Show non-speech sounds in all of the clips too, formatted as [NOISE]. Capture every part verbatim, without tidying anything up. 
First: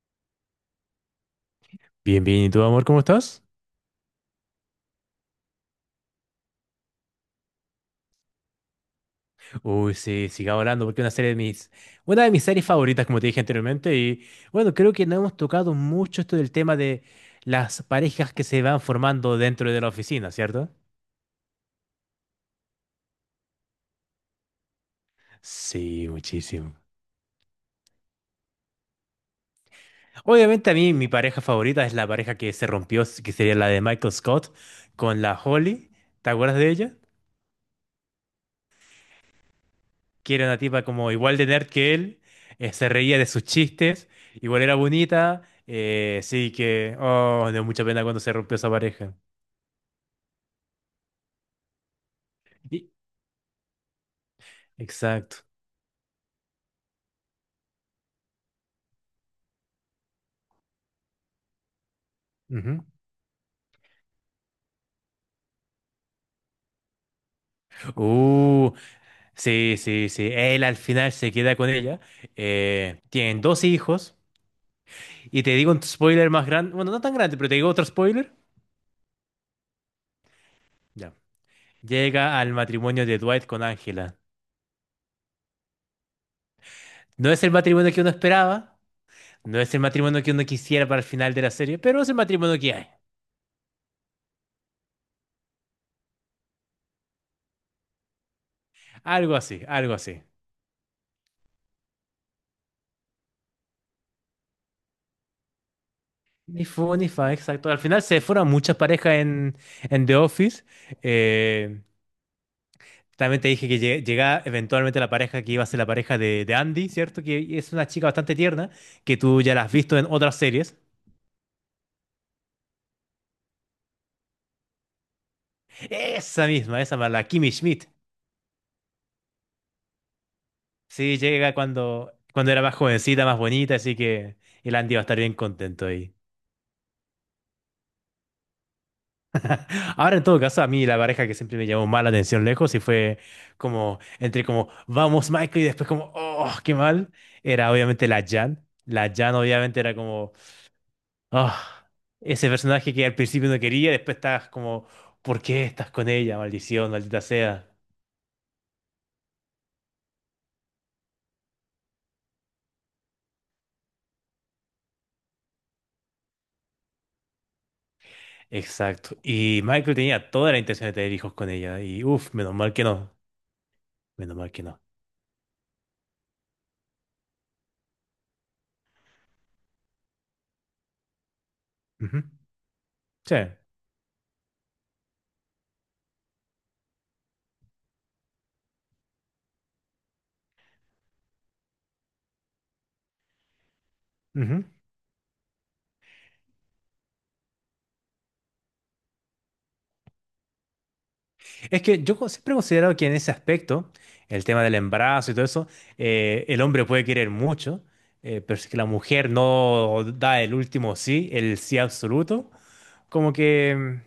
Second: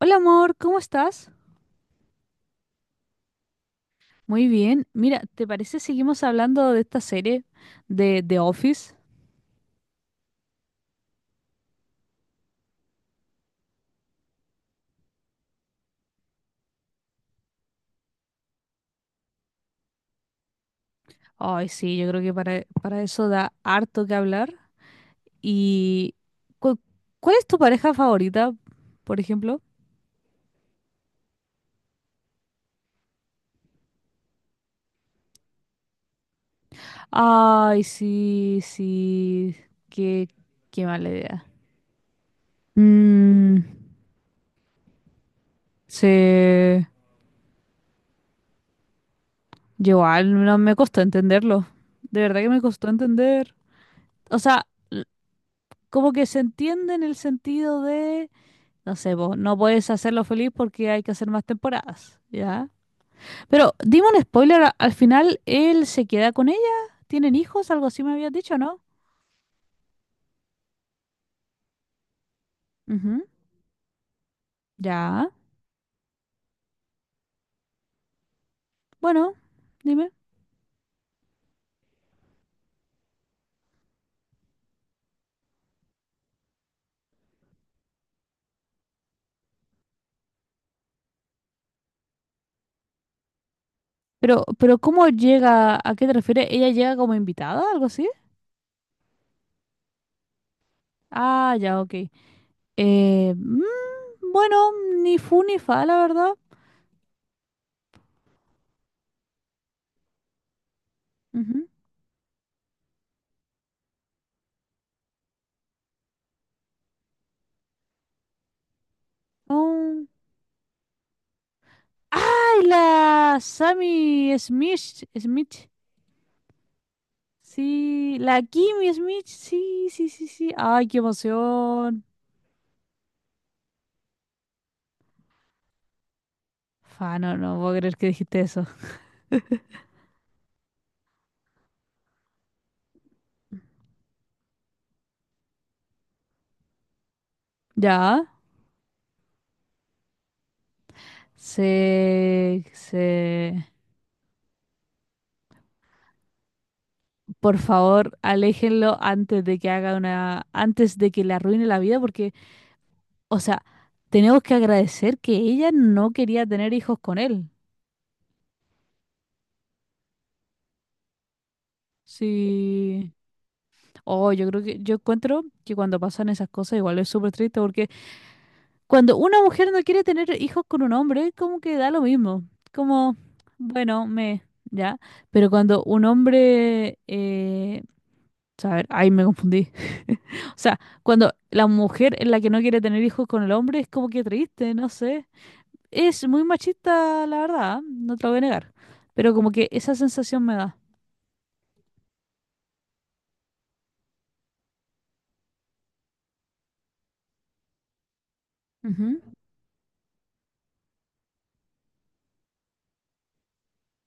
Hola amor, ¿cómo estás? Bien, bien, ¿y tú, amor, cómo estás? Muy bien. Mira, ¿te parece seguimos hablando de esta serie de The Office? Uy, sí, siga hablando porque es una serie de mis, una de mis series favoritas, como te dije anteriormente, y bueno, creo que no hemos tocado mucho esto del tema de las parejas que se van formando dentro de la oficina, ¿cierto? Ay, sí, yo creo que para, para eso da harto que hablar. Sí, ¿Y muchísimo. cu- cuál es tu pareja favorita, por ejemplo? Obviamente a mí mi pareja favorita es la pareja que se rompió, que sería la de Michael Scott con la Holly. ¿Te acuerdas de ella? Ay, sí, sí, qué, Que era una tipa qué mala como igual idea. de nerd que él, eh, se reía de sus Mm, chistes, igual era bonita, eh, sí se... que, oh, me dio mucha pena cuando se rompió esa pareja. Yo igual no me costó entenderlo. De verdad que me costó Y- entender. O sea, l- Exacto. como que se entiende en el sentido de... No sé, vos no puedes hacerlo feliz porque hay que hacer más temporadas, ¿ya? Ujú. Pero dime un spoiler, a- al final él se queda con ella, tienen hijos, algo así me habías dicho, Uh, ¿no? sí, sí, sí. Él al final se queda con ella. Eh, Ujú. tienen dos hijos. Ya, Y te digo un spoiler más grande, bueno, no tan grande, pero te digo otro spoiler. bueno, dime. Ya. Llega al matrimonio de Dwight con Angela. No es el matrimonio que uno esperaba, no es el matrimonio que uno quisiera para el final de la serie, pero es el matrimonio que hay. Pero, pero ¿cómo llega? ¿A qué te refieres? ¿Ella llega como invitada, algo así? Algo así, algo así. Ah, ya, ok. Eh, mm, bueno, ni fu ni fa, la verdad. Ni fu ni fa, exacto. Al final se fueron muchas parejas en, en The Office. Ujú. Eh, también te dije que lle- llegaba eventualmente la pareja que iba a ser la pareja de, de Andy, ¿cierto? Que es una chica bastante tierna, que tú ya la has visto Oh. en otras series. ¡Ay, la Sammy Smith! Smith. Esa misma, esa más, la Kimmy Schmidt. Sí, la Kimmy Smith, sí, sí, sí, sí. Ay, qué Sí, llega emoción. cuando, cuando era más jovencita, más bonita, así que el Andy va a estar bien contento ahí. Fa, no, no puedo creer que dijiste eso. Ahora, en todo caso, a mí la pareja que siempre me llamó más la atención lejos y fue como, entre como, vamos, Michael, y después como, oh, qué mal, era obviamente la Ya. Jan. La Jan obviamente era como, ah, ese Se, personaje que al principio se, no quería, después estás como, ¿por qué estás con ella? Maldición, maldita por sea. favor, aléjenlo antes de que haga una, antes de que le arruine la vida, porque, o sea, tenemos que agradecer que ella no quería tener hijos con él. Exacto. Y Michael tenía toda la intención de tener hijos con ella y, uff, menos mal que no, Sí. Oh, menos yo mal creo que que, no. yo encuentro que cuando pasan esas cosas igual es súper triste porque cuando una mujer no quiere tener hijos con un hombre, como que da lo Ujú. mismo. Como, Sí. bueno, me, ya. Pero cuando un hombre, eh, a ver, ahí me confundí. [LAUGHS] O sea, cuando la mujer es la que no quiere tener hijos con el hombre, es como que Ujú. triste, no sé. Es muy machista, la verdad, no te lo voy a negar. Pero como que esa sensación me da. Es que yo co- siempre he considerado que en ese aspecto, el tema del embarazo y todo eso, eh, el hombre puede querer mucho, eh, pero si que la Ujú. mujer no da el último sí, el sí absoluto, como que mm,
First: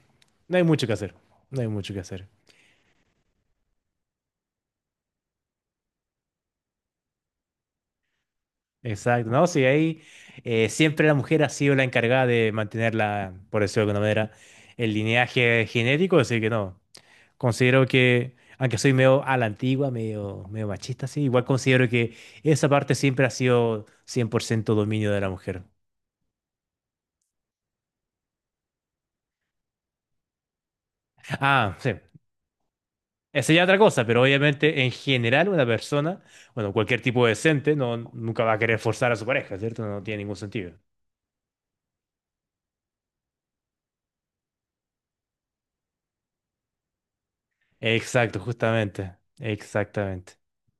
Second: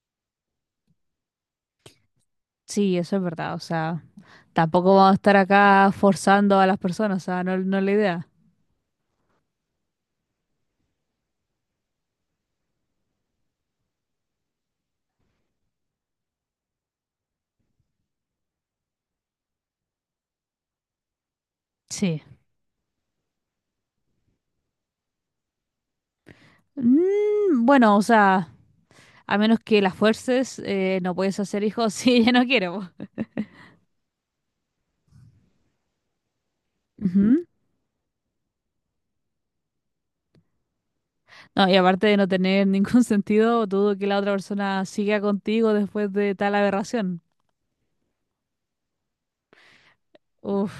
no hay mucho que hacer, no hay mucho que hacer. Sí, eso es verdad. O sea, tampoco vamos a estar acá forzando a las personas. O sea, no, no es la idea. Exacto, no, sí, ahí eh, siempre la mujer ha sido la encargada de mantener la, por decirlo de alguna manera, el lineaje genético, así que no. Considero que, aunque soy medio a la antigua, medio, medio machista, sí, igual considero que Sí. esa parte siempre ha sido cien por ciento dominio de la mujer. Mm, bueno, o sea. A menos que las fuerces, eh, no puedes hacer Ah, sí, hijos [LAUGHS] si ella no quiere. Po. esa ya es otra cosa, pero obviamente en general una persona, bueno, cualquier tipo Ujú. decente, no, nunca va a querer forzar a su pareja, ¿cierto? No tiene ningún sentido. No, y aparte de no tener ningún [LAUGHS] sentido, dudo que la otra persona siga contigo después de tal aberración. Exacto, justamente, exactamente. Uf.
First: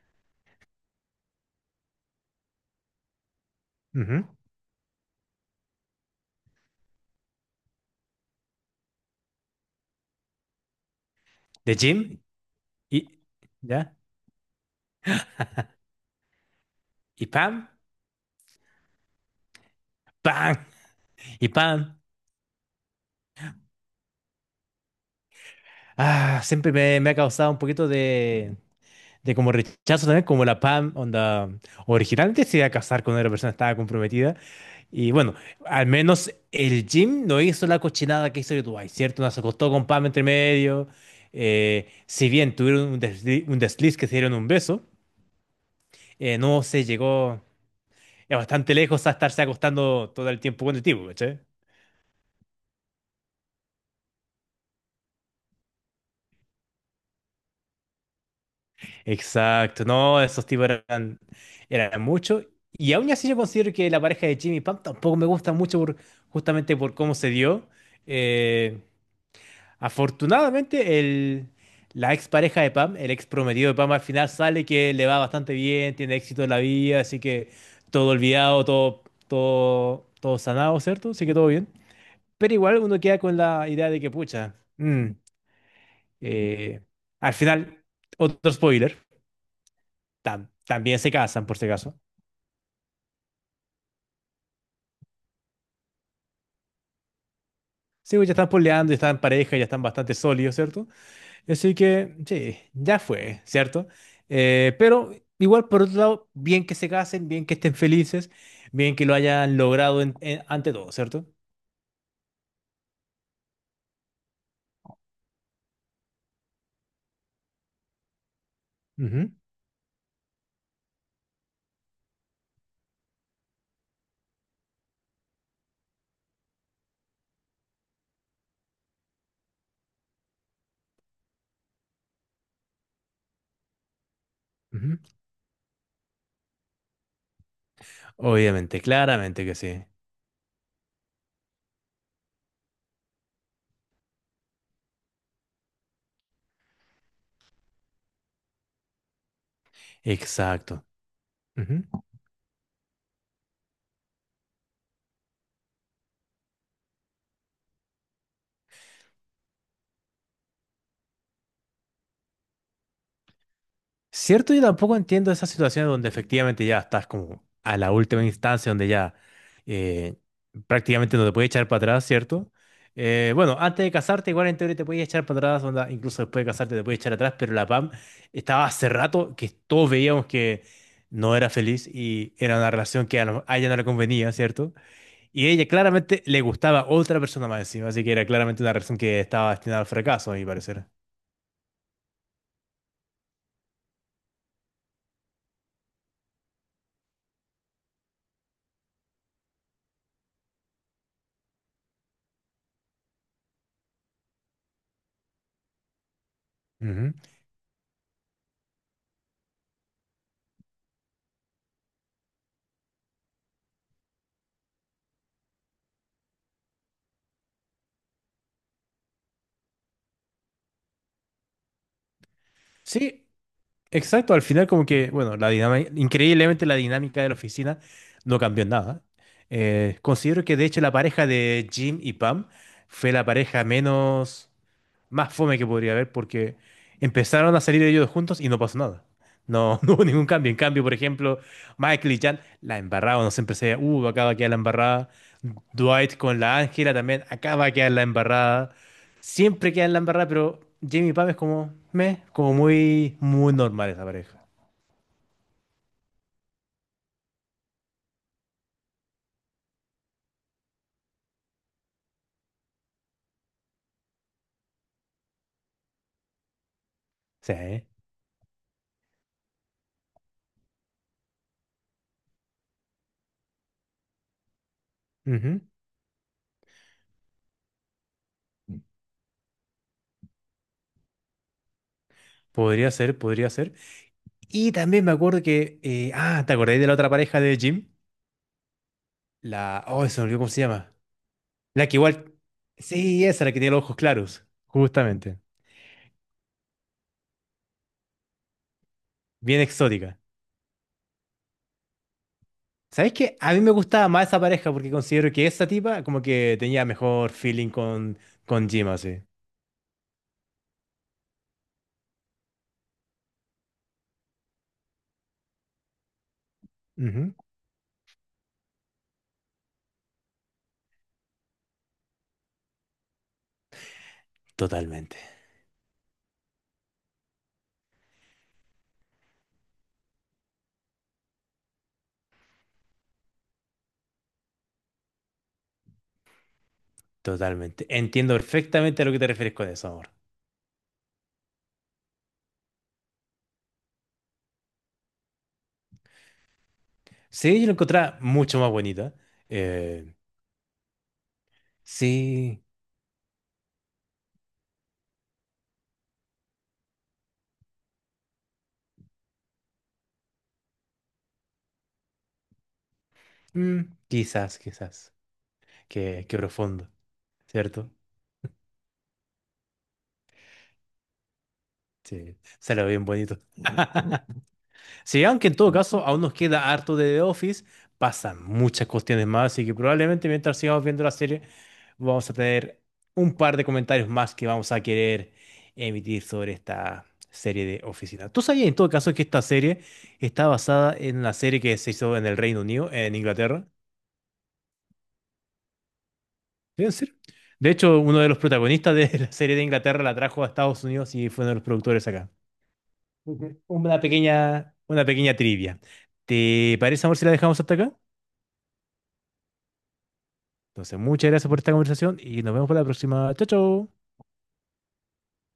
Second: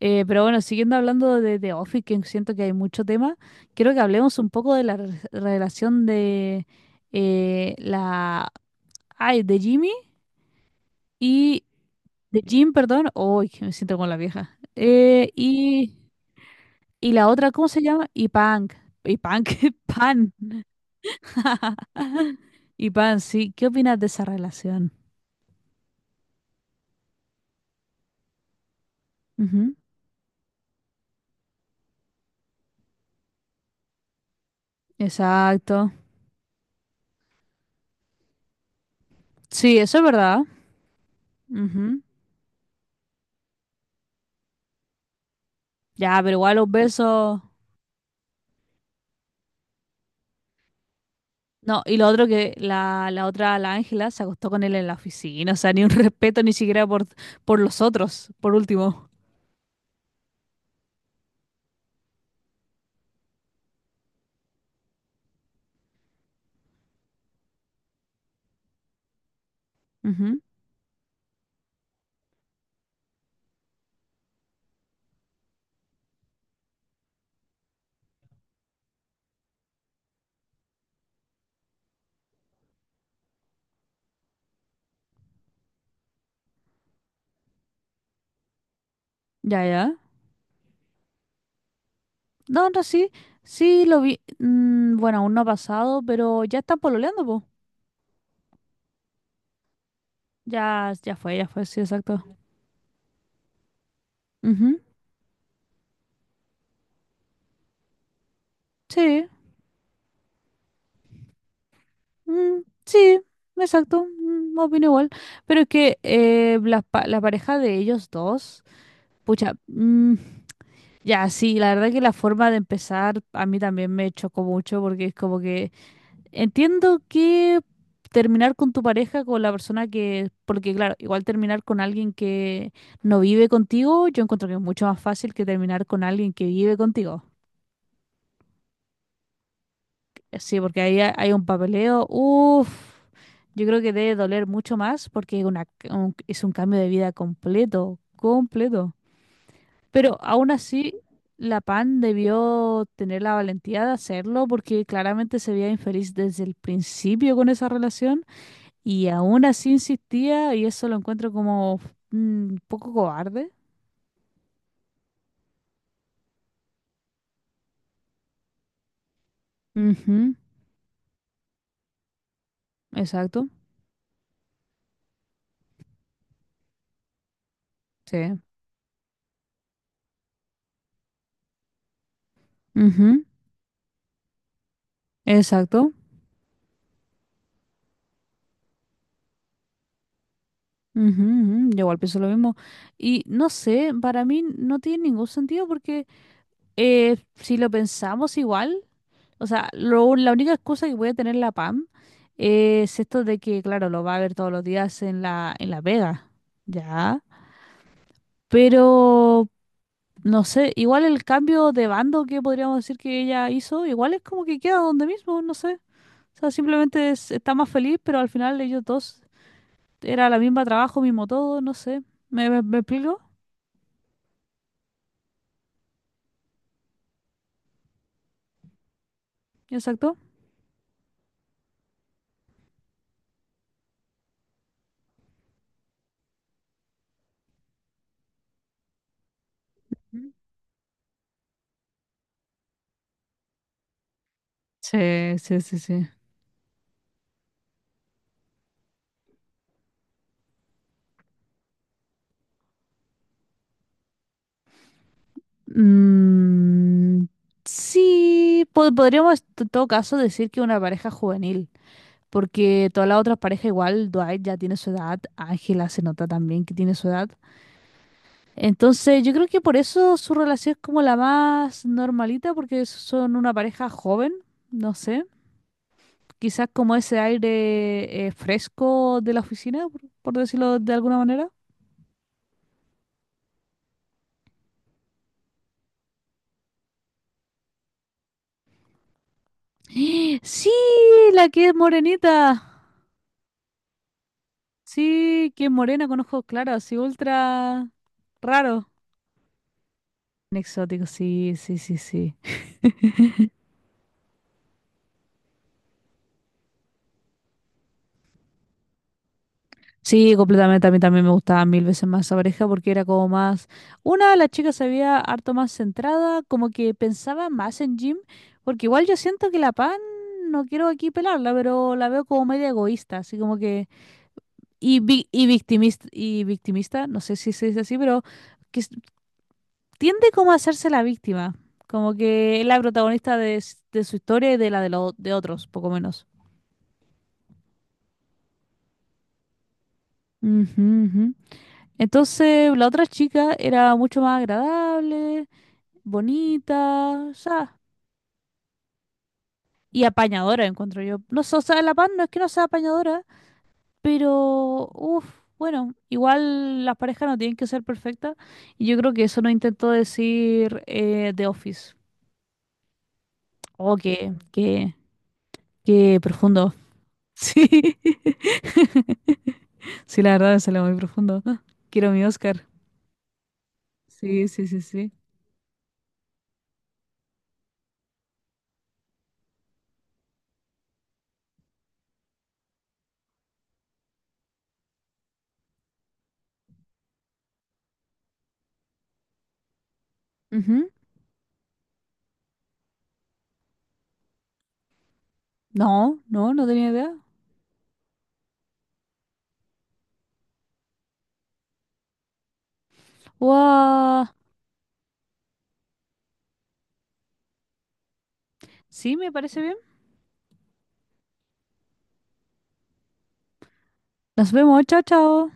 Eh, pero bueno, siguiendo hablando de The Office, que siento que hay mucho tema, quiero que Ujú. hablemos un poco de la re- relación de eh, la... Ay, de Jimmy y... De Jim De Jim, y, perdón. Uy, que me ¿ya? siento como la vieja. Eh, y, y Y la otra, ¿cómo Pam, se llama? Y Punk. Y Punk, [LAUGHS] Pan. Pam, y Pam. Y Pan, sí, ¿qué opinas de esa relación? Ah, siempre me, me ha causado un poquito de, de como Ujú. rechazo también, como la Pam, onda, originalmente se iba a casar con una persona que estaba comprometida. Y bueno, Exacto. al menos el Jim no hizo la cochinada que hizo el Dwight, ¿cierto? No se acostó Sí, con eso es Pam entre verdad. medio. Eh, Ujú. si bien tuvieron un desliz, un desliz que se dieron un beso, Ya, pero eh, igual no los se besos. llegó eh, bastante lejos a estarse acostando todo el tiempo con el tipo, ¿cachai? No, y lo otro que la, la otra, la Ángela, se acostó con él en la oficina. O sea, ni un [LAUGHS] respeto ni siquiera por, por los otros, por último. Exacto, no, esos tipos eran, eran mucho. Y aún así yo considero que la pareja de Jimmy y Pam tampoco me gusta mucho por- justamente por cómo se dio. Eh, Ujú. afortunadamente el, la ex pareja de Pam, el ex prometido de Pam al final sale que le va bastante bien, tiene éxito en la vida, así que todo olvidado, todo, todo, todo sanado, ¿cierto? Así que todo bien. Pero igual uno queda con la idea de que, pucha, mm, eh, al final, otro spoiler Ya, ya. tam- también se casan, por si acaso. No, no, sí. Sí, lo vi. Mm, bueno, aún no ha pasado, pero ya están pololeando, po. Sí, pues ya están poleando, ya están en pareja, ya están bastante sólidos, ¿cierto? Ya, ya fue, ya fue, Así sí, que, exacto. sí, ya fue, ¿cierto? Eh, Ujú. pero igual, por otro lado, bien que se casen, bien que estén felices, bien que lo Sí. hayan logrado en- en- ante todo, ¿cierto? Mm, sí, exacto, mm, opino igual. Pero es que eh, la, pa- la pareja de ellos dos, Ujú, pucha, mm, ya, sí, la verdad que la forma de empezar a mí también me chocó mucho porque es como que entiendo que terminar con tu pareja, con la persona que, porque claro, igual terminar con alguien que no vive contigo, yo encuentro que es mucho ujú. más fácil que terminar con alguien que vive contigo. Obviamente, claramente que sí. Sí, porque ahí ha- hay un papeleo. Uf, yo creo que debe doler mucho más porque es una, un- es un cambio de vida completo, completo. Pero aún Exacto. así, la PAN Ujú. debió tener la valentía de hacerlo porque claramente se veía infeliz desde el principio con esa relación y aún así insistía y eso lo encuentro como mm, un poco cobarde. Cierto, yo tampoco entiendo esas situaciones donde efectivamente ya estás como a la última instancia, donde ya eh, Ujú, prácticamente no te puedes echar para atrás, ¿cierto? Eh, exacto. bueno, antes de casarte, igual en teoría te puedes echar para atrás, onda, incluso después de casarte te puedes echar atrás, pero la PAM Sí. estaba hace rato que todos veíamos que no era feliz y era una relación que Ujú, a, lo- a ella no le convenía, ¿cierto? Y ella exacto. claramente le gustaba otra persona más encima, así que era claramente una relación que estaba destinada al fracaso, a mi parecer. Ujú, ujú, yo igual pienso lo mismo. Y no sé, para mí no tiene ningún sentido porque eh, si lo pensamos igual, o sea, lo- la única excusa que puede tener la PAM es esto de que, claro, lo va a ver todos los días en la, en la Vega, Ujú. ¿ya? Pero, no sé, igual el cambio de bando que podríamos decir que ella hizo, igual es como que queda donde mismo, no sé. O sea, simplemente es- está más feliz, pero al final ellos dos era la misma trabajo, mismo todo, no sé. ¿Me, me me explico? Sí, exacto, al final como que, bueno, la dinámica, increíblemente la dinámica de la oficina no cambió en nada. Eh, Exacto. considero que de hecho la pareja de Jim y Pam fue la pareja menos más fome que podría haber porque empezaron a salir ellos juntos y no pasó nada. No, [LAUGHS] no hubo ningún Ujú. cambio. En cambio, por ejemplo, Michael y Jan la embarraban, no siempre se decía, uh, acá va a quedar la Sí, embarrada. sí, sí, sí. Dwight con la Ángela también, acá va a quedar la embarrada. Siempre queda en la embarrada, pero Jamie y Pam es como, meh, como muy, muy normal esa pareja. Mm, sí, po- podríamos en todo caso decir que una pareja juvenil, porque todas las otras parejas igual, Dwight ya tiene su edad, Ángela se nota también que tiene su edad. Sí. ¿Eh? Entonces, yo creo que por eso su relación es como la más normalita, porque son una pareja joven, no sé, Ujú. quizás como ese aire eh, fresco de la oficina, por por decirlo de alguna manera. Podría ser, podría ser. Y también me acuerdo que, eh, ah, ¿te acordáis de la otra pareja de Jim? La, oh, se me olvidó [GASPS] cómo se Sí, llama. la que es La que morenita. igual. Sí, esa, la que tiene los ojos claros. Justamente. Sí, que es morena con ojos claros, así ultra raro. Bien exótica. Exótico, sí, sí, sí, sí. ¿Sabes qué? A mí me gustaba más esa pareja porque considero que esa tipa como que tenía mejor feeling con, con Jim, así. Sí, completamente. A mí también me gustaba mil veces más esa pareja porque era como más. Una, la chica se veía harto más centrada, como que Ujú. pensaba más en Jim, porque igual yo siento que la Pan, no quiero aquí pelarla, pero la veo como media egoísta, así como que. Y, Totalmente. vi- y victimista, y victimista, no sé si se dice así, pero que s- tiende como a hacerse la víctima, como que es la protagonista de, s- de su historia y de la de, los de otros, poco menos. Totalmente. Entiendo perfectamente a lo que te refieres con eso, amor. Ujú, ujú. Entonces, la otra chica era mucho más agradable, bonita, o Sí, yo la sea, encontraba mucho más bonita. y Eh, apañadora, encuentro yo. No sé, o sea, la pan no es que no sí. sea apañadora, pero, uff, bueno, igual las parejas no tienen que ser perfectas, y yo creo que eso no intentó decir eh, The Office. Oh, Mm, qué, quizás, qué, quizás. qué Qué, qué profundo. profundo, ¿cierto? Sí. [LAUGHS] Sí, la verdad, salió muy profundo. [GASPS] Ah, quiero mi Sí, Oscar. se lo ve bien bonito. Sí, sí, sí, sí. Sí, aunque en todo caso aún nos queda harto de The Office, pasan muchas cuestiones más, así que probablemente mientras sigamos viendo la serie vamos a tener un par de comentarios más que vamos a querer emitir sobre esta serie de Oficina. ¿Tú sabías en todo caso que esta serie está Ujú. basada en una serie que se hizo en el Reino Unido, en Inglaterra? No, no, no ¿Sí, tenía en idea. serio? De hecho, uno de los protagonistas de la serie de Inglaterra la trajo a Estados Unidos y fue uno de los productores acá. Ujú. Una Guau. pequeña, una pequeña trivia. ¿Te parece, amor, si la dejamos hasta acá? Sí, me parece bien. Entonces, muchas gracias por esta conversación y nos vemos para la próxima. Chao, chao. Nos vemos, chao, chao.